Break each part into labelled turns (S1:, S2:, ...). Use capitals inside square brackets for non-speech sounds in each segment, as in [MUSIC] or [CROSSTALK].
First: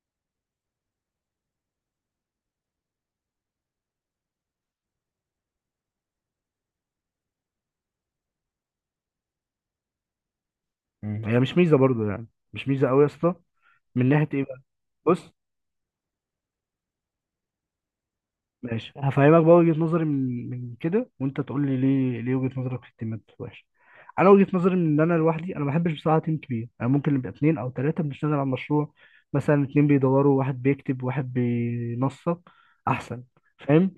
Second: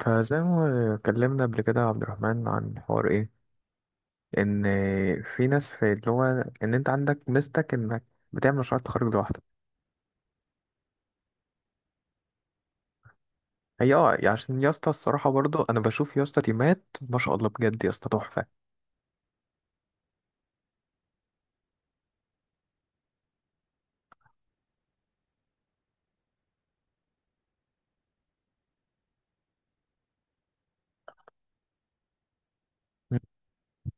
S1: فزي ما اتكلمنا قبل كده يا عبد الرحمن عن حوار ايه، ان في ناس في اللي هو ان انت عندك ميزتك انك بتعمل مشروع تخرج لوحدك.
S2: هي مش ميزه برضو يعني، مش ميزه قوي يا اسطى.
S1: هي
S2: من
S1: يعني
S2: ناحيه ايه
S1: عشان
S2: بقى؟
S1: يا اسطى الصراحه
S2: بص.
S1: برضو، انا بشوف يا اسطى تيمات ما شاء الله، بجد يا اسطى تحفه.
S2: ماشي، هفهمك بقى وجهه نظري من كده وانت تقول لي ليه وجهه نظرك في التيمات وحشه. انا وجهه نظري من ان انا لوحدي، انا ما بحبش بصراحه تيم كبير. انا ممكن نبقى اتنين او تلاته بنشتغل على المشروع، مثلا اتنين بيدوروا، واحد بيكتب، واحد بينسق،
S1: مم.
S2: احسن. فاهم؟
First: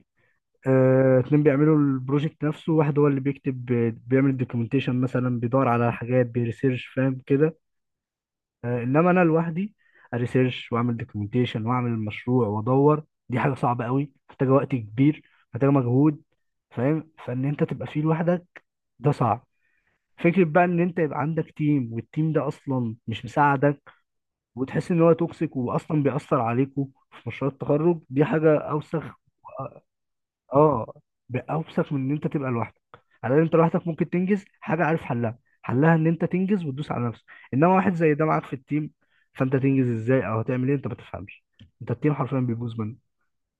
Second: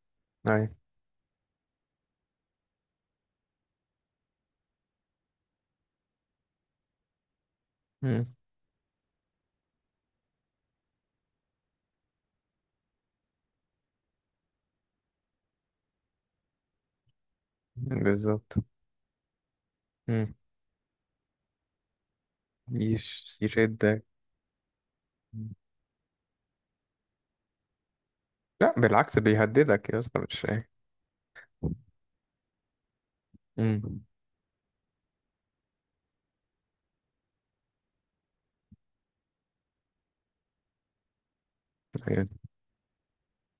S1: أيوة.
S2: اتنين بيعملوا البروجكت نفسه، واحد هو اللي بيكتب، بيعمل الدوكيومنتيشن مثلا، بيدور على حاجات، بيريسيرش. فاهم كده؟
S1: مم.
S2: انما انا لوحدي اريسيرش واعمل دوكيومنتيشن واعمل مشروع وادور، دي حاجه صعبه قوي، محتاجه وقت كبير، محتاجه مجهود. فاهم؟ فان انت تبقى فيه
S1: بالظبط.
S2: لوحدك، ده صعب.
S1: مم.
S2: فكرة بقى ان انت يبقى عندك تيم، والتيم ده اصلا مش مساعدك
S1: يشدك.
S2: وتحس ان هو
S1: مم.
S2: توكسيك واصلا بيأثر عليكوا في مشروع التخرج، دي حاجة
S1: لا
S2: اوسخ.
S1: بالعكس، بيهددك يا اسطى مش ايه.
S2: اه، باوسخ من ان انت تبقى لوحدك. على ان انت لوحدك
S1: مم.
S2: ممكن تنجز حاجه، عارف حلها؟ حلها ان انت تنجز وتدوس على نفسك، انما واحد زي ده معاك في التيم، فانت تنجز ازاي او هتعمل ايه؟ انت ما تفهمش، انت التيم
S1: أيوة.
S2: حرفيا بيبوظ منك.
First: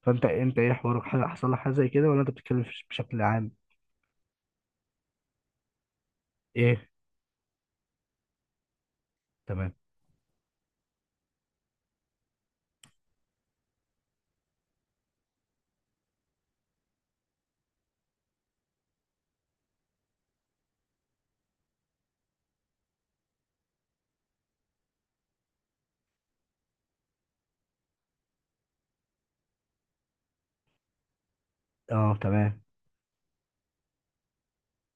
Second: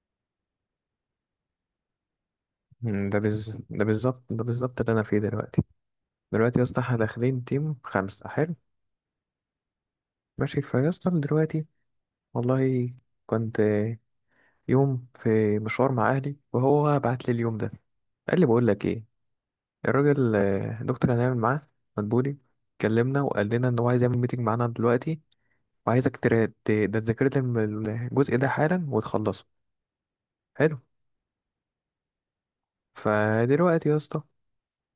S2: فانت، انت ايه حوارك؟ حاجه حصل لك حاجه زي كده ولا انت بتتكلم
S1: مم.
S2: بشكل عام؟
S1: ده بالظبط اللي انا فيه دلوقتي. دلوقتي يا اسطى
S2: ايه
S1: احنا داخلين تيم خمسة. حلو.
S2: تمام.
S1: ماشي فيا اسطى دلوقتي. والله كنت يوم في مشوار مع أهلي، وهو بعت لي اليوم ده، قال لي بقول لك إيه؟ الراجل الدكتور اللي هنعمل معاه، مدبولي، كلمنا وقال لنا إن هو عايز يعمل ميتنج معانا دلوقتي، وعايزك ترا- ت- ده تذاكر لي الجزء ده حالا وتخلصه. حلو.
S2: اه تمام.
S1: فدلوقتي يا اسطى،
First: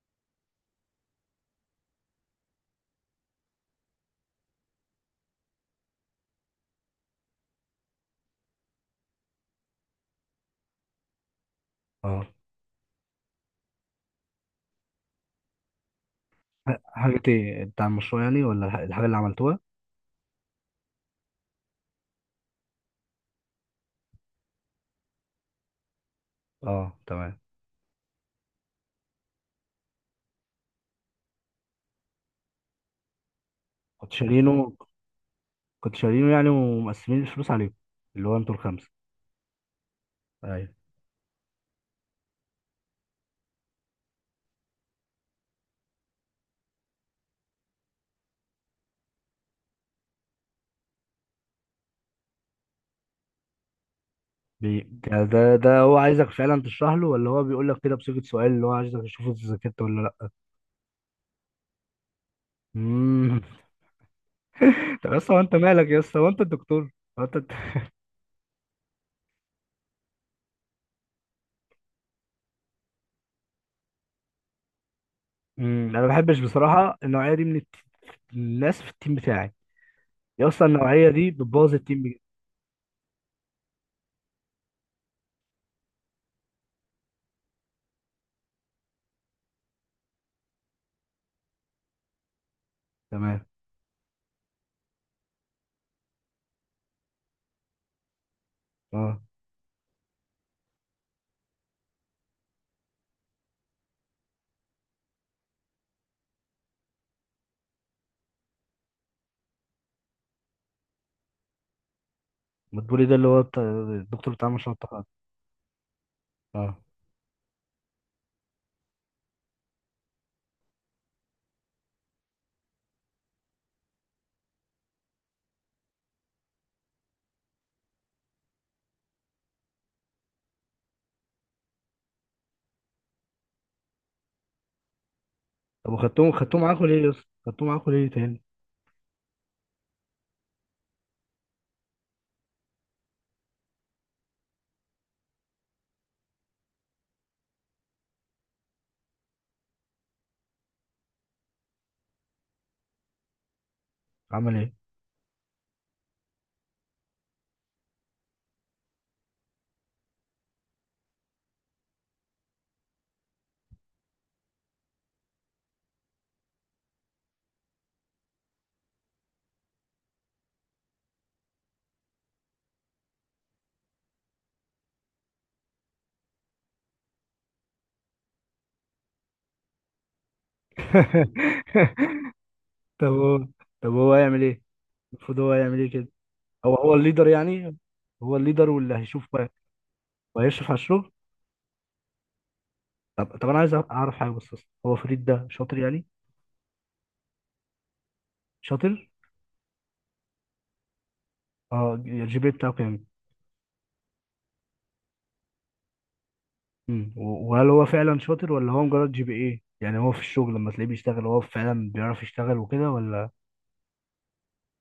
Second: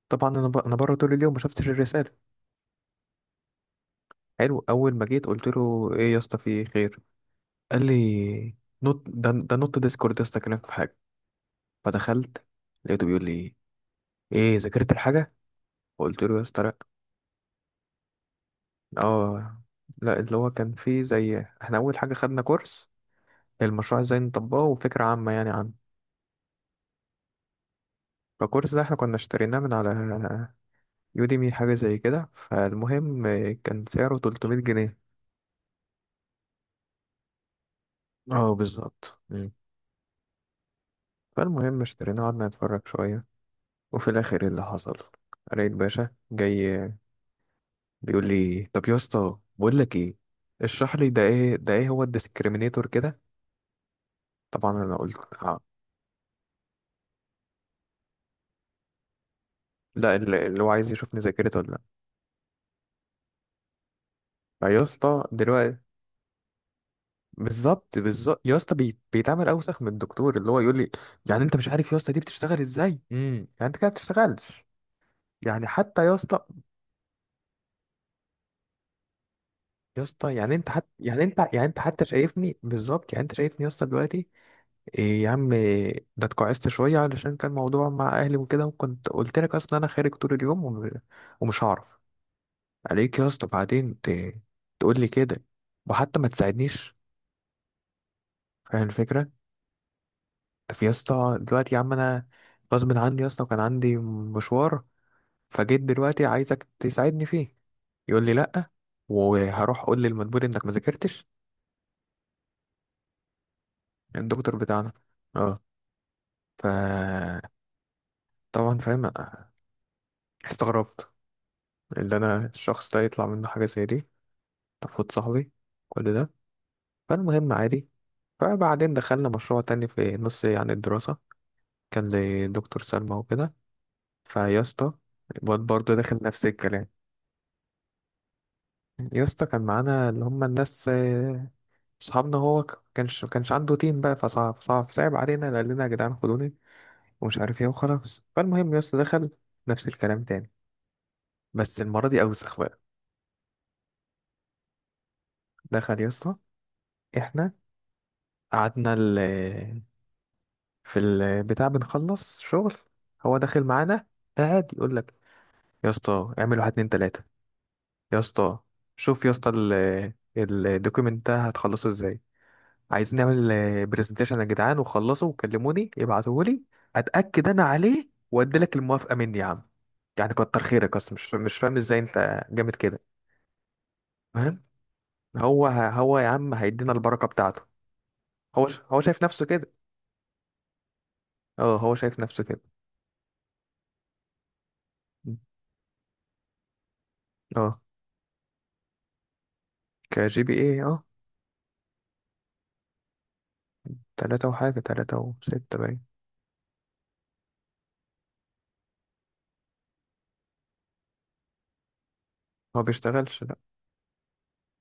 S1: طبعا أنا بره طول اليوم، ما شفتش الرسالة. حلو، أول ما جيت قلت له إيه يا اسطى في خير، قال لي نط ده ده نط ديسكورد يا اسطى، كلمك في حاجة.
S2: اه،
S1: فدخلت، لقيته بيقول لي إيه، ذاكرت الحاجة؟ فقلت له يا اسطى لا.
S2: حاجه ايه، بتاع المشروع يعني ولا الحاجه اللي عملتوها؟
S1: اه، لا اللي هو كان فيه زي، احنا اول حاجه خدنا كورس المشروع ازاي نطبقه وفكره عامه يعني عنه.
S2: اه تمام.
S1: فالكورس ده احنا كنا اشتريناه من على يوديمي، حاجه زي كده، فالمهم كان
S2: كنت
S1: سعره 300
S2: شارينه؟
S1: جنيه
S2: كنت شارينه يعني ومقسمين الفلوس عليكم، اللي هو
S1: اه
S2: انتوا الخمسه؟
S1: بالظبط. مم.
S2: ايوه.
S1: فالمهم اشتريناه، قعدنا نتفرج شويه، وفي الاخر إيه اللي حصل؟ لقيت باشا جاي بيقول لي طب يا اسطى بقول لك ايه، اشرح لي ده ايه، ده ايه هو الديسكريمينيتور كده. طبعا
S2: بي...
S1: انا قلت
S2: ده ده
S1: آه.
S2: ده هو عايزك فعلا تشرح له ولا هو بيقول لك كده بصيغة سؤال اللي هو عايزك تشوف اذا ذاكرت ولا
S1: لا
S2: لا؟
S1: اللي هو عايز يشوفني ذاكرته.
S2: امم.
S1: ما يا
S2: [LAUGHS] طب يا
S1: اسطى
S2: اسطى، هو انت
S1: دلوقتي.
S2: مالك يا اسطى؟ هو انت الدكتور؟ هو انت.
S1: بالظبط بالظبط يا اسطى، بيتعمل اوسخ من الدكتور، اللي هو يقول لي يعني انت مش عارف يا اسطى دي بتشتغل ازاي، يعني انت كده ما بتشتغلش. يعني
S2: امم، انا
S1: حتى
S2: ما
S1: يا
S2: بحبش
S1: اسطى،
S2: بصراحة النوعية دي من الناس في التيم بتاعي.
S1: يا اسطى
S2: يا
S1: يعني
S2: اسطى
S1: انت حتى
S2: النوعية
S1: يعني
S2: دي
S1: انت يعني
S2: بتبوظ
S1: انت
S2: التيم
S1: حتى
S2: بجد.
S1: شايفني بالظبط، يعني انت شايفني يا اسطى دلوقتي. إيه يا عم إيه، ده اتكعست شويه علشان كان موضوع مع اهلي وكده، وكنت قلت لك اصلا انا خارج طول اليوم، ومش هعرف عليك يا اسطى،
S2: تمام
S1: بعدين تقول لي كده، وحتى ما تساعدنيش، فاهم
S2: اه.
S1: الفكره؟ في يا اسطى دلوقتي يا عم، انا غصب عني يا اسطى، وكان عندي مشوار، فجيت دلوقتي عايزك تساعدني فيه، يقول لي لا، وهروح اقول للمدبور انك ما ذاكرتش.
S2: بتقولي ده اللي هو الدكتور بتاع
S1: الدكتور
S2: مشروع
S1: بتاعنا،
S2: التخرج؟
S1: اه. ف
S2: اه.
S1: طبعا فاهم، استغربت اللي انا الشخص ده يطلع منه حاجه زي دي، تفوت صاحبي كل ده. فالمهم عادي. فبعدين دخلنا مشروع تاني في نص يعني الدراسه، كان لدكتور سلمى وكده. فيا اسطى الواد
S2: طب،
S1: برضه داخل
S2: وخدتوه
S1: نفس
S2: خدتوه معاكوا
S1: الكلام.
S2: ليه يا اسطى؟ خدتوه معاكوا ليه تاني؟
S1: يا اسطى كان معانا اللي هم الناس صحابنا، هو كانش عنده تيم بقى، فصعب صعب صعب علينا، قال لنا يا جدعان خدوني ومش عارف ايه وخلاص. فالمهم يا اسطى دخل نفس الكلام تاني، بس المرة دي أوسخ بقى.
S2: عمل ايه؟
S1: دخل يا اسطى. احنا قعدنا في البتاع بنخلص شغل، هو داخل معانا، قاعد يقول لك يا اسطى اعمل واحد اتنين تلاتة، يا اسطى شوف يا اسطى الدوكيمنت ده هتخلصه ازاي، عايزين نعمل برزنتيشن يا جدعان، وخلصوا وكلموني ابعتوهولي، اتاكد انا عليه وادي لك الموافقه مني يا عم، يعني كتر خيرك اصلا، مش فاهم ازاي انت جامد
S2: [LAUGHS]
S1: كده.
S2: طب هو طب هو هيعمل ايه؟
S1: فاهم.
S2: المفروض هو
S1: هو
S2: هيعمل ايه كده؟
S1: هو يا عم
S2: هو
S1: هيدينا
S2: هو
S1: البركه
S2: الليدر
S1: بتاعته.
S2: يعني؟ هو الليدر واللي
S1: هو شايف
S2: هيشوف
S1: نفسه كده.
S2: وهيشرف على الشغل.
S1: اه هو شايف نفسه كده.
S2: طب، طب انا عايز اعرف حاجه بس بس. هو فريد ده شاطر يعني؟
S1: اه.
S2: شاطر؟
S1: كجي بي ايه، اه.
S2: اه، GPA بتاعه كام؟
S1: تلاتة وحاجة، تلاتة وستة باين.
S2: وهل هو فعلا شاطر ولا هو مجرد GPA؟ يعني هو في الشغل لما تلاقيه بيشتغل، هو فعلا بيعرف يشتغل
S1: هو
S2: وكده ولا؟
S1: بيشتغلش، لا.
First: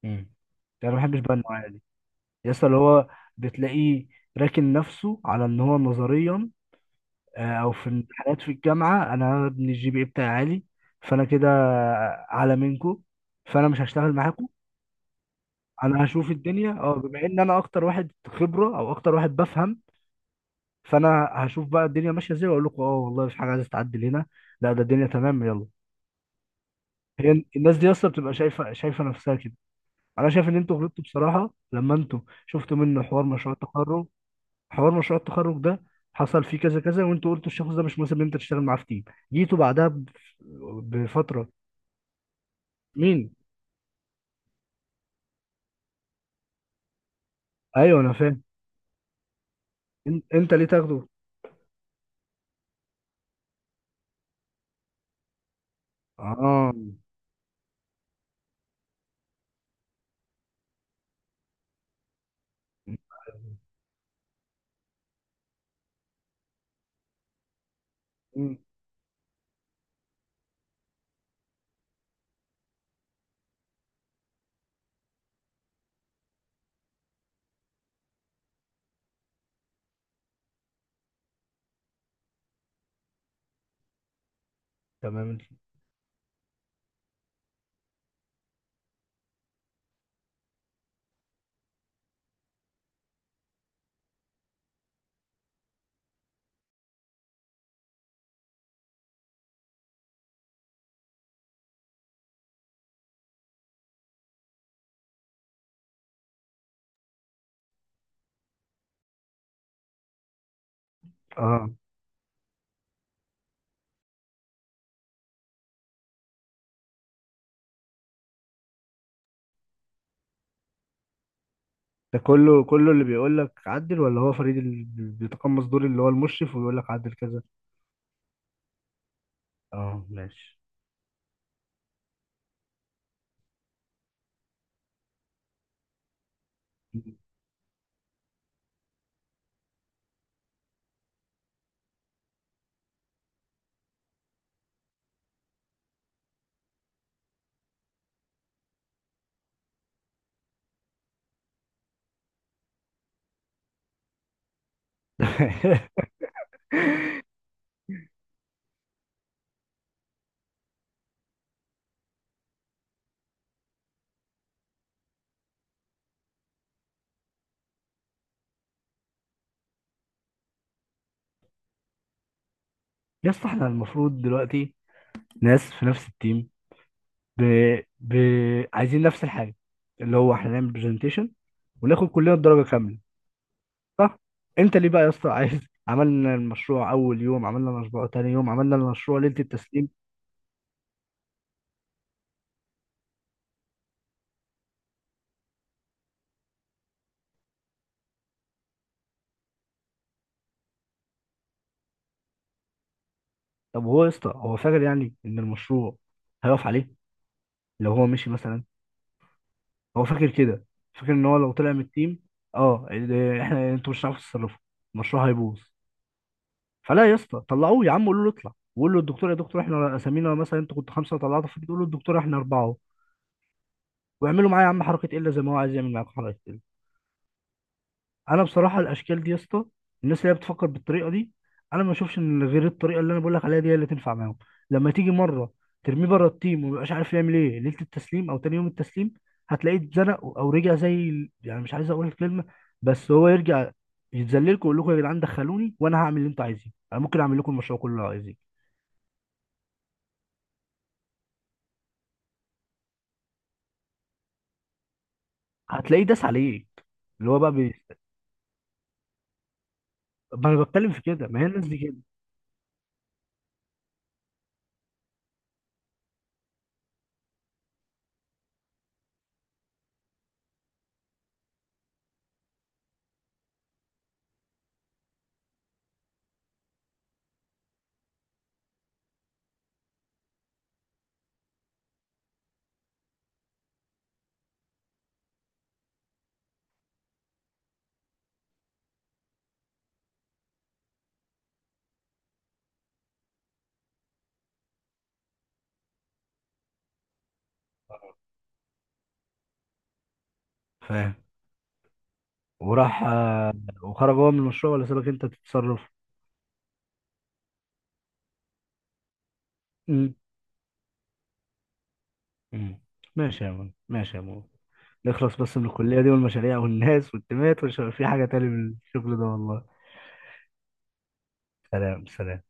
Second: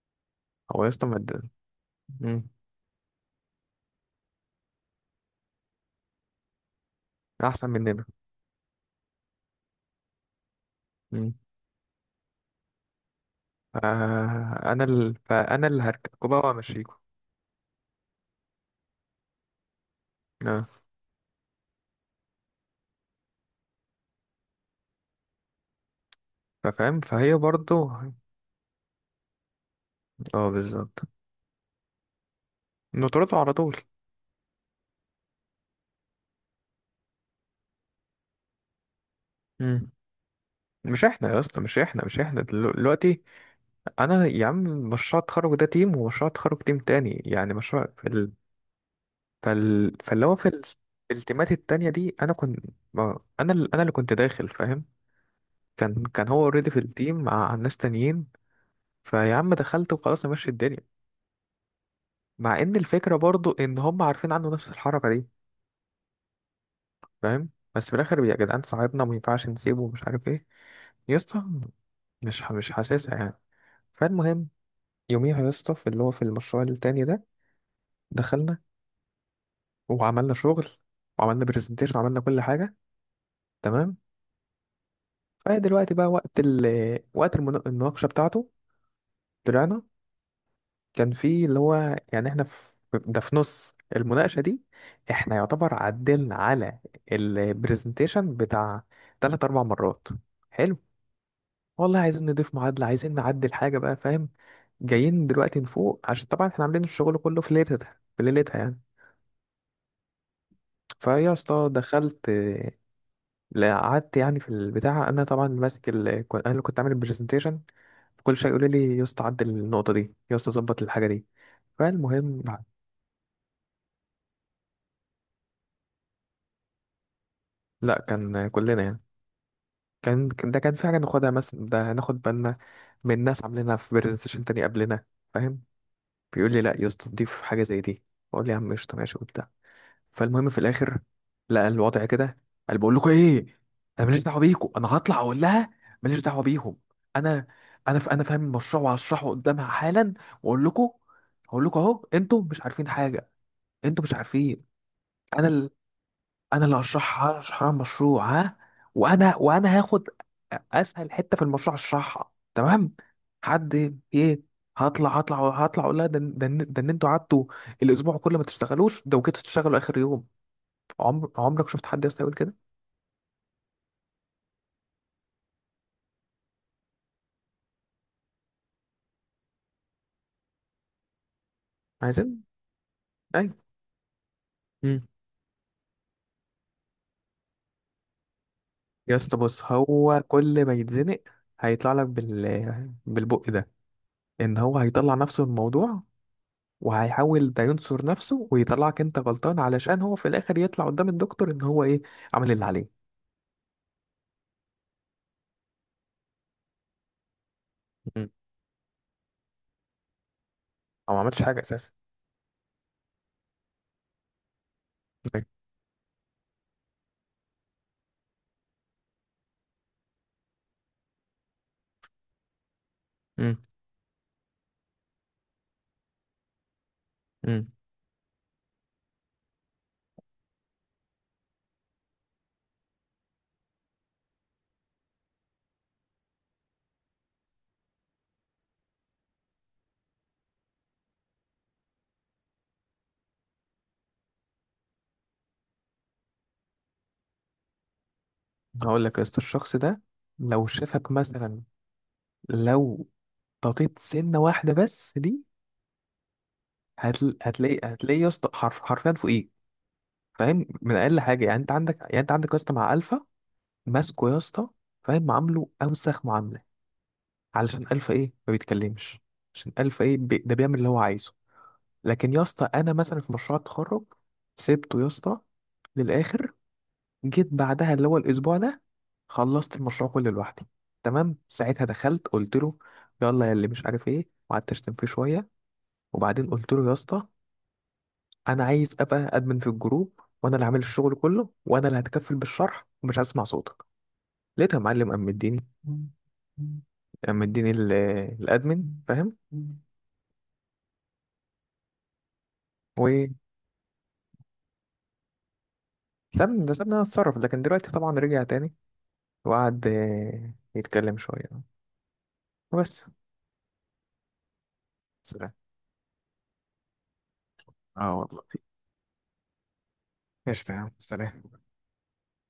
S2: امم،
S1: هو يا
S2: انا ما
S1: اسطى
S2: بحبش بقى
S1: مد-.
S2: النوعيه دي.
S1: مم.
S2: يس اللي هو بتلاقيه راكن نفسه على ان هو نظريا
S1: أحسن
S2: او في
S1: مننا.
S2: الامتحانات في الجامعه، انا ابن GPA بتاعي عالي، فانا
S1: مم.
S2: كده اعلى منكم، فانا مش هشتغل معاكم.
S1: فأنا اللي
S2: انا
S1: هركبه
S2: هشوف
S1: بقى
S2: الدنيا، اه،
S1: وأمشيكوا.
S2: بما ان انا اكتر واحد خبره او اكتر واحد بفهم، فانا هشوف بقى الدنيا ماشيه ازاي واقول لكم اه والله في حاجه عايزه تعدل هنا، لا ده الدنيا تمام يلا.
S1: فاهم، فهي
S2: هي الناس
S1: برضو.
S2: دي اصلا بتبقى شايفه شايفه نفسها كده. انا شايف
S1: اه
S2: ان انتوا غلطتوا
S1: بالظبط.
S2: بصراحه لما انتوا شفتوا منه حوار
S1: نطرده على
S2: مشروع
S1: طول.
S2: التخرج. حوار مشروع التخرج ده حصل فيه كذا كذا وانتوا قلتوا الشخص ده مش مناسب ان انت تشتغل معاه في تيم. جيتوا بعدها
S1: مم. مش احنا يا
S2: بفتره.
S1: اسطى مش احنا مش احنا دلو- دلوقتي.
S2: مين؟
S1: انا يا عم مشروع التخرج ده تيم، ومشروع التخرج تيم تاني، يعني مشروع
S2: ايوه انا فاهم.
S1: فاللي هو
S2: انت ليه تاخده؟
S1: في التيمات التانية دي، انا كنت انا اللي كنت داخل، فاهم. كان هو اوريدي
S2: اه.
S1: في التيم مع ناس تانيين. فيا عم دخلت وخلاص ماشي الدنيا، مع ان
S2: م-
S1: الفكرة برضو ان هم عارفين عنه نفس الحركة دي، فاهم. بس في الاخر يا
S2: م-
S1: جدعان صاحبنا، وما ينفعش نسيبه ومش عارف ايه، يا اسطى مش حاسسها يعني. فالمهم يوميها يا اسطى في اللي هو في المشروع التاني ده، دخلنا وعملنا شغل، وعملنا برزنتيشن، وعملنا كل حاجة، تمام.
S2: تمام
S1: فهي دلوقتي بقى وقت وقت المناقشة بتاعته. طلعنا. كان في اللي هو يعني احنا في ده في نص المناقشة دي، احنا يعتبر عدلنا على البرزنتيشن بتاع تلات أربع مرات. حلو. والله عايزين نضيف معادلة، عايزين نعدل حاجة بقى، فاهم. جايين دلوقتي نفوق عشان طبعا احنا عاملين الشغل كله في ليلتها، في ليلتها يعني. فيا اسطى
S2: اه.
S1: دخلت، لا، قعدت يعني في البتاع، انا طبعا اللي ماسك انا اللي كنت عامل البرزنتيشن. كل شويه يقول لي يا اسطى عدل النقطة دي، يا اسطى ظبط الحاجة دي.
S2: ده
S1: فالمهم.
S2: كله كله اللي بيقول لك عدل ولا هو فريد اللي بيتقمص دور اللي هو المشرف ويقول لك عدل كذا؟
S1: لا كان كلنا يعني.
S2: اه ماشي.
S1: ده كان في حاجة ناخدها مثلا، ده هناخد بالنا من ناس عاملينها في برزنتيشن تاني قبلنا، فاهم. بيقول لي لا يا اسطى ضيف حاجة زي دي، بقول لي يا عم قشطة، ماشي وبتاع. فالمهم في الاخر لقى الوضع كده، قال بقول لكم ايه، انا ماليش دعوه بيكم، انا هطلع اقول لها، ماليش دعوه بيهم، انا انا فاهم المشروع وهشرحه قدامها حالا، واقول لكم، هقول لكم اهو انتوا مش عارفين حاجه، انتوا مش عارفين. انا ال...
S2: [LAUGHS]
S1: انا اللي هشرحها، هشرح لها المشروع ها، وانا هاخد اسهل حته في المشروع اشرحها، تمام. حد ايه. هطلع اقول لها ده ان انتوا قعدتوا الاسبوع كله ما تشتغلوش ده، وجيتوا تشتغلوا اخر يوم. عمرك شفت حد يا اسطى يقول كده؟
S2: يا اسطى، احنا المفروض دلوقتي، ناس في نفس التيم، ب... ب... عايزين نفس الحاجه، اللي هو احنا نعمل برزنتيشن وناخد كلنا
S1: عايزين.
S2: الدرجه كامله،
S1: ايوه.
S2: صح؟ انت ليه بقى
S1: امم.
S2: يا اسطى عايز عملنا المشروع اول يوم، عملنا المشروع تاني يوم، عملنا
S1: يا
S2: المشروع ليله
S1: اسطى بص،
S2: التسليم؟
S1: هو كل ما يتزنق هيطلع لك بالبق ده، ان هو هيطلع نفسه من الموضوع، وهيحاول ده ينصر نفسه ويطلعك انت غلطان علشان هو في الاخر يطلع قدام الدكتور ان هو ايه، عمل اللي عليه.
S2: طب هو يا اسطى، هو فاكر يعني ان المشروع هيقف عليه لو هو
S1: مم.
S2: مشي مثلا؟ هو فاكر كده؟ فاكر
S1: او ما
S2: ان هو
S1: عملش
S2: لو
S1: حاجه
S2: طلع من
S1: اساسا.
S2: التيم، اه احنا انتوا مش هتعرفوا تتصرفوا، المشروع هيبوظ؟ فلا يا اسطى، طلعوه يا عم، قولوا له اطلع، وقول له الدكتور، يا دكتور احنا اسامينا مثلا، انتوا كنتوا خمسه وطلعتوا في تقول له الدكتور احنا اربعه.
S1: امم.
S2: واعملوا معايا يا عم حركه الا زي ما هو عايز يعمل معاكم حركه.
S1: امم.
S2: انا بصراحه الاشكال دي يا اسطى، الناس اللي هي بتفكر بالطريقه دي، انا ما اشوفش ان غير الطريقه اللي انا بقول لك عليها دي هي اللي تنفع معاهم. لما تيجي مره ترميه بره التيم ومبقاش عارف يعمل ايه ليله التسليم او تاني يوم التسليم، هتلاقيه اتزنق او رجع زي يعني مش عايز اقول الكلمه، بس هو يرجع يتذللكم ويقول لكم يا جدعان دخلوني وانا هعمل اللي انتوا عايزينه، انا ممكن اعمل لكم المشروع كله اللي عايزينه.
S1: هقول لك يا اسطى الشخص ده لو شافك مثلا، لو ططيت سنه واحده بس دي،
S2: هتلاقيه داس عليك. اللي
S1: هتل...
S2: هو بقى
S1: هتلاقي هتلاقي يا اسطى حرفيا فوقيك.
S2: ما انا
S1: فاهم،
S2: بتكلم
S1: من
S2: في
S1: اقل
S2: كده، ما
S1: حاجه،
S2: هي
S1: يعني
S2: الناس
S1: انت
S2: دي كده.
S1: عندك يعني انت عندك يا اسطى مع الفا، ماسكه يا اسطى، فاهم، عامله اوسخ معامله، علشان الفا ايه ما بيتكلمش، عشان الفا ايه ده بيعمل اللي هو عايزه. لكن يا اسطى انا مثلا في مشروع التخرج سبته يا اسطى للاخر، جيت بعدها اللي هو الاسبوع ده خلصت المشروع كله لوحدي، تمام. ساعتها دخلت قلت له يلا يا اللي مش عارف ايه، وقعدت اشتم فيه شويه، وبعدين قلت له يا اسطى انا عايز ابقى ادمن في الجروب، وانا اللي عامل الشغل كله، وانا اللي هتكفل بالشرح، ومش هسمع صوتك. لقيتها يا معلم، قام مديني الادمن، فاهم.
S2: فاهم؟ وراح
S1: وسابني.
S2: وخرج هو من المشروع ولا سابك انت تتصرف؟
S1: ده سابني انا اتصرف، لكن دلوقتي طبعا رجع تاني، وقعد يتكلم شويه
S2: مم.
S1: وبس.
S2: ماشي يا مول، ماشي يا مول، نخلص
S1: سلام.
S2: بس من الكلية دي والمشاريع والناس والتيمات ومش هيبقى في
S1: اه
S2: حاجة
S1: والله.
S2: تاني من الشغل ده والله.
S1: ايش، تمام، سلام.
S2: سلام سلام.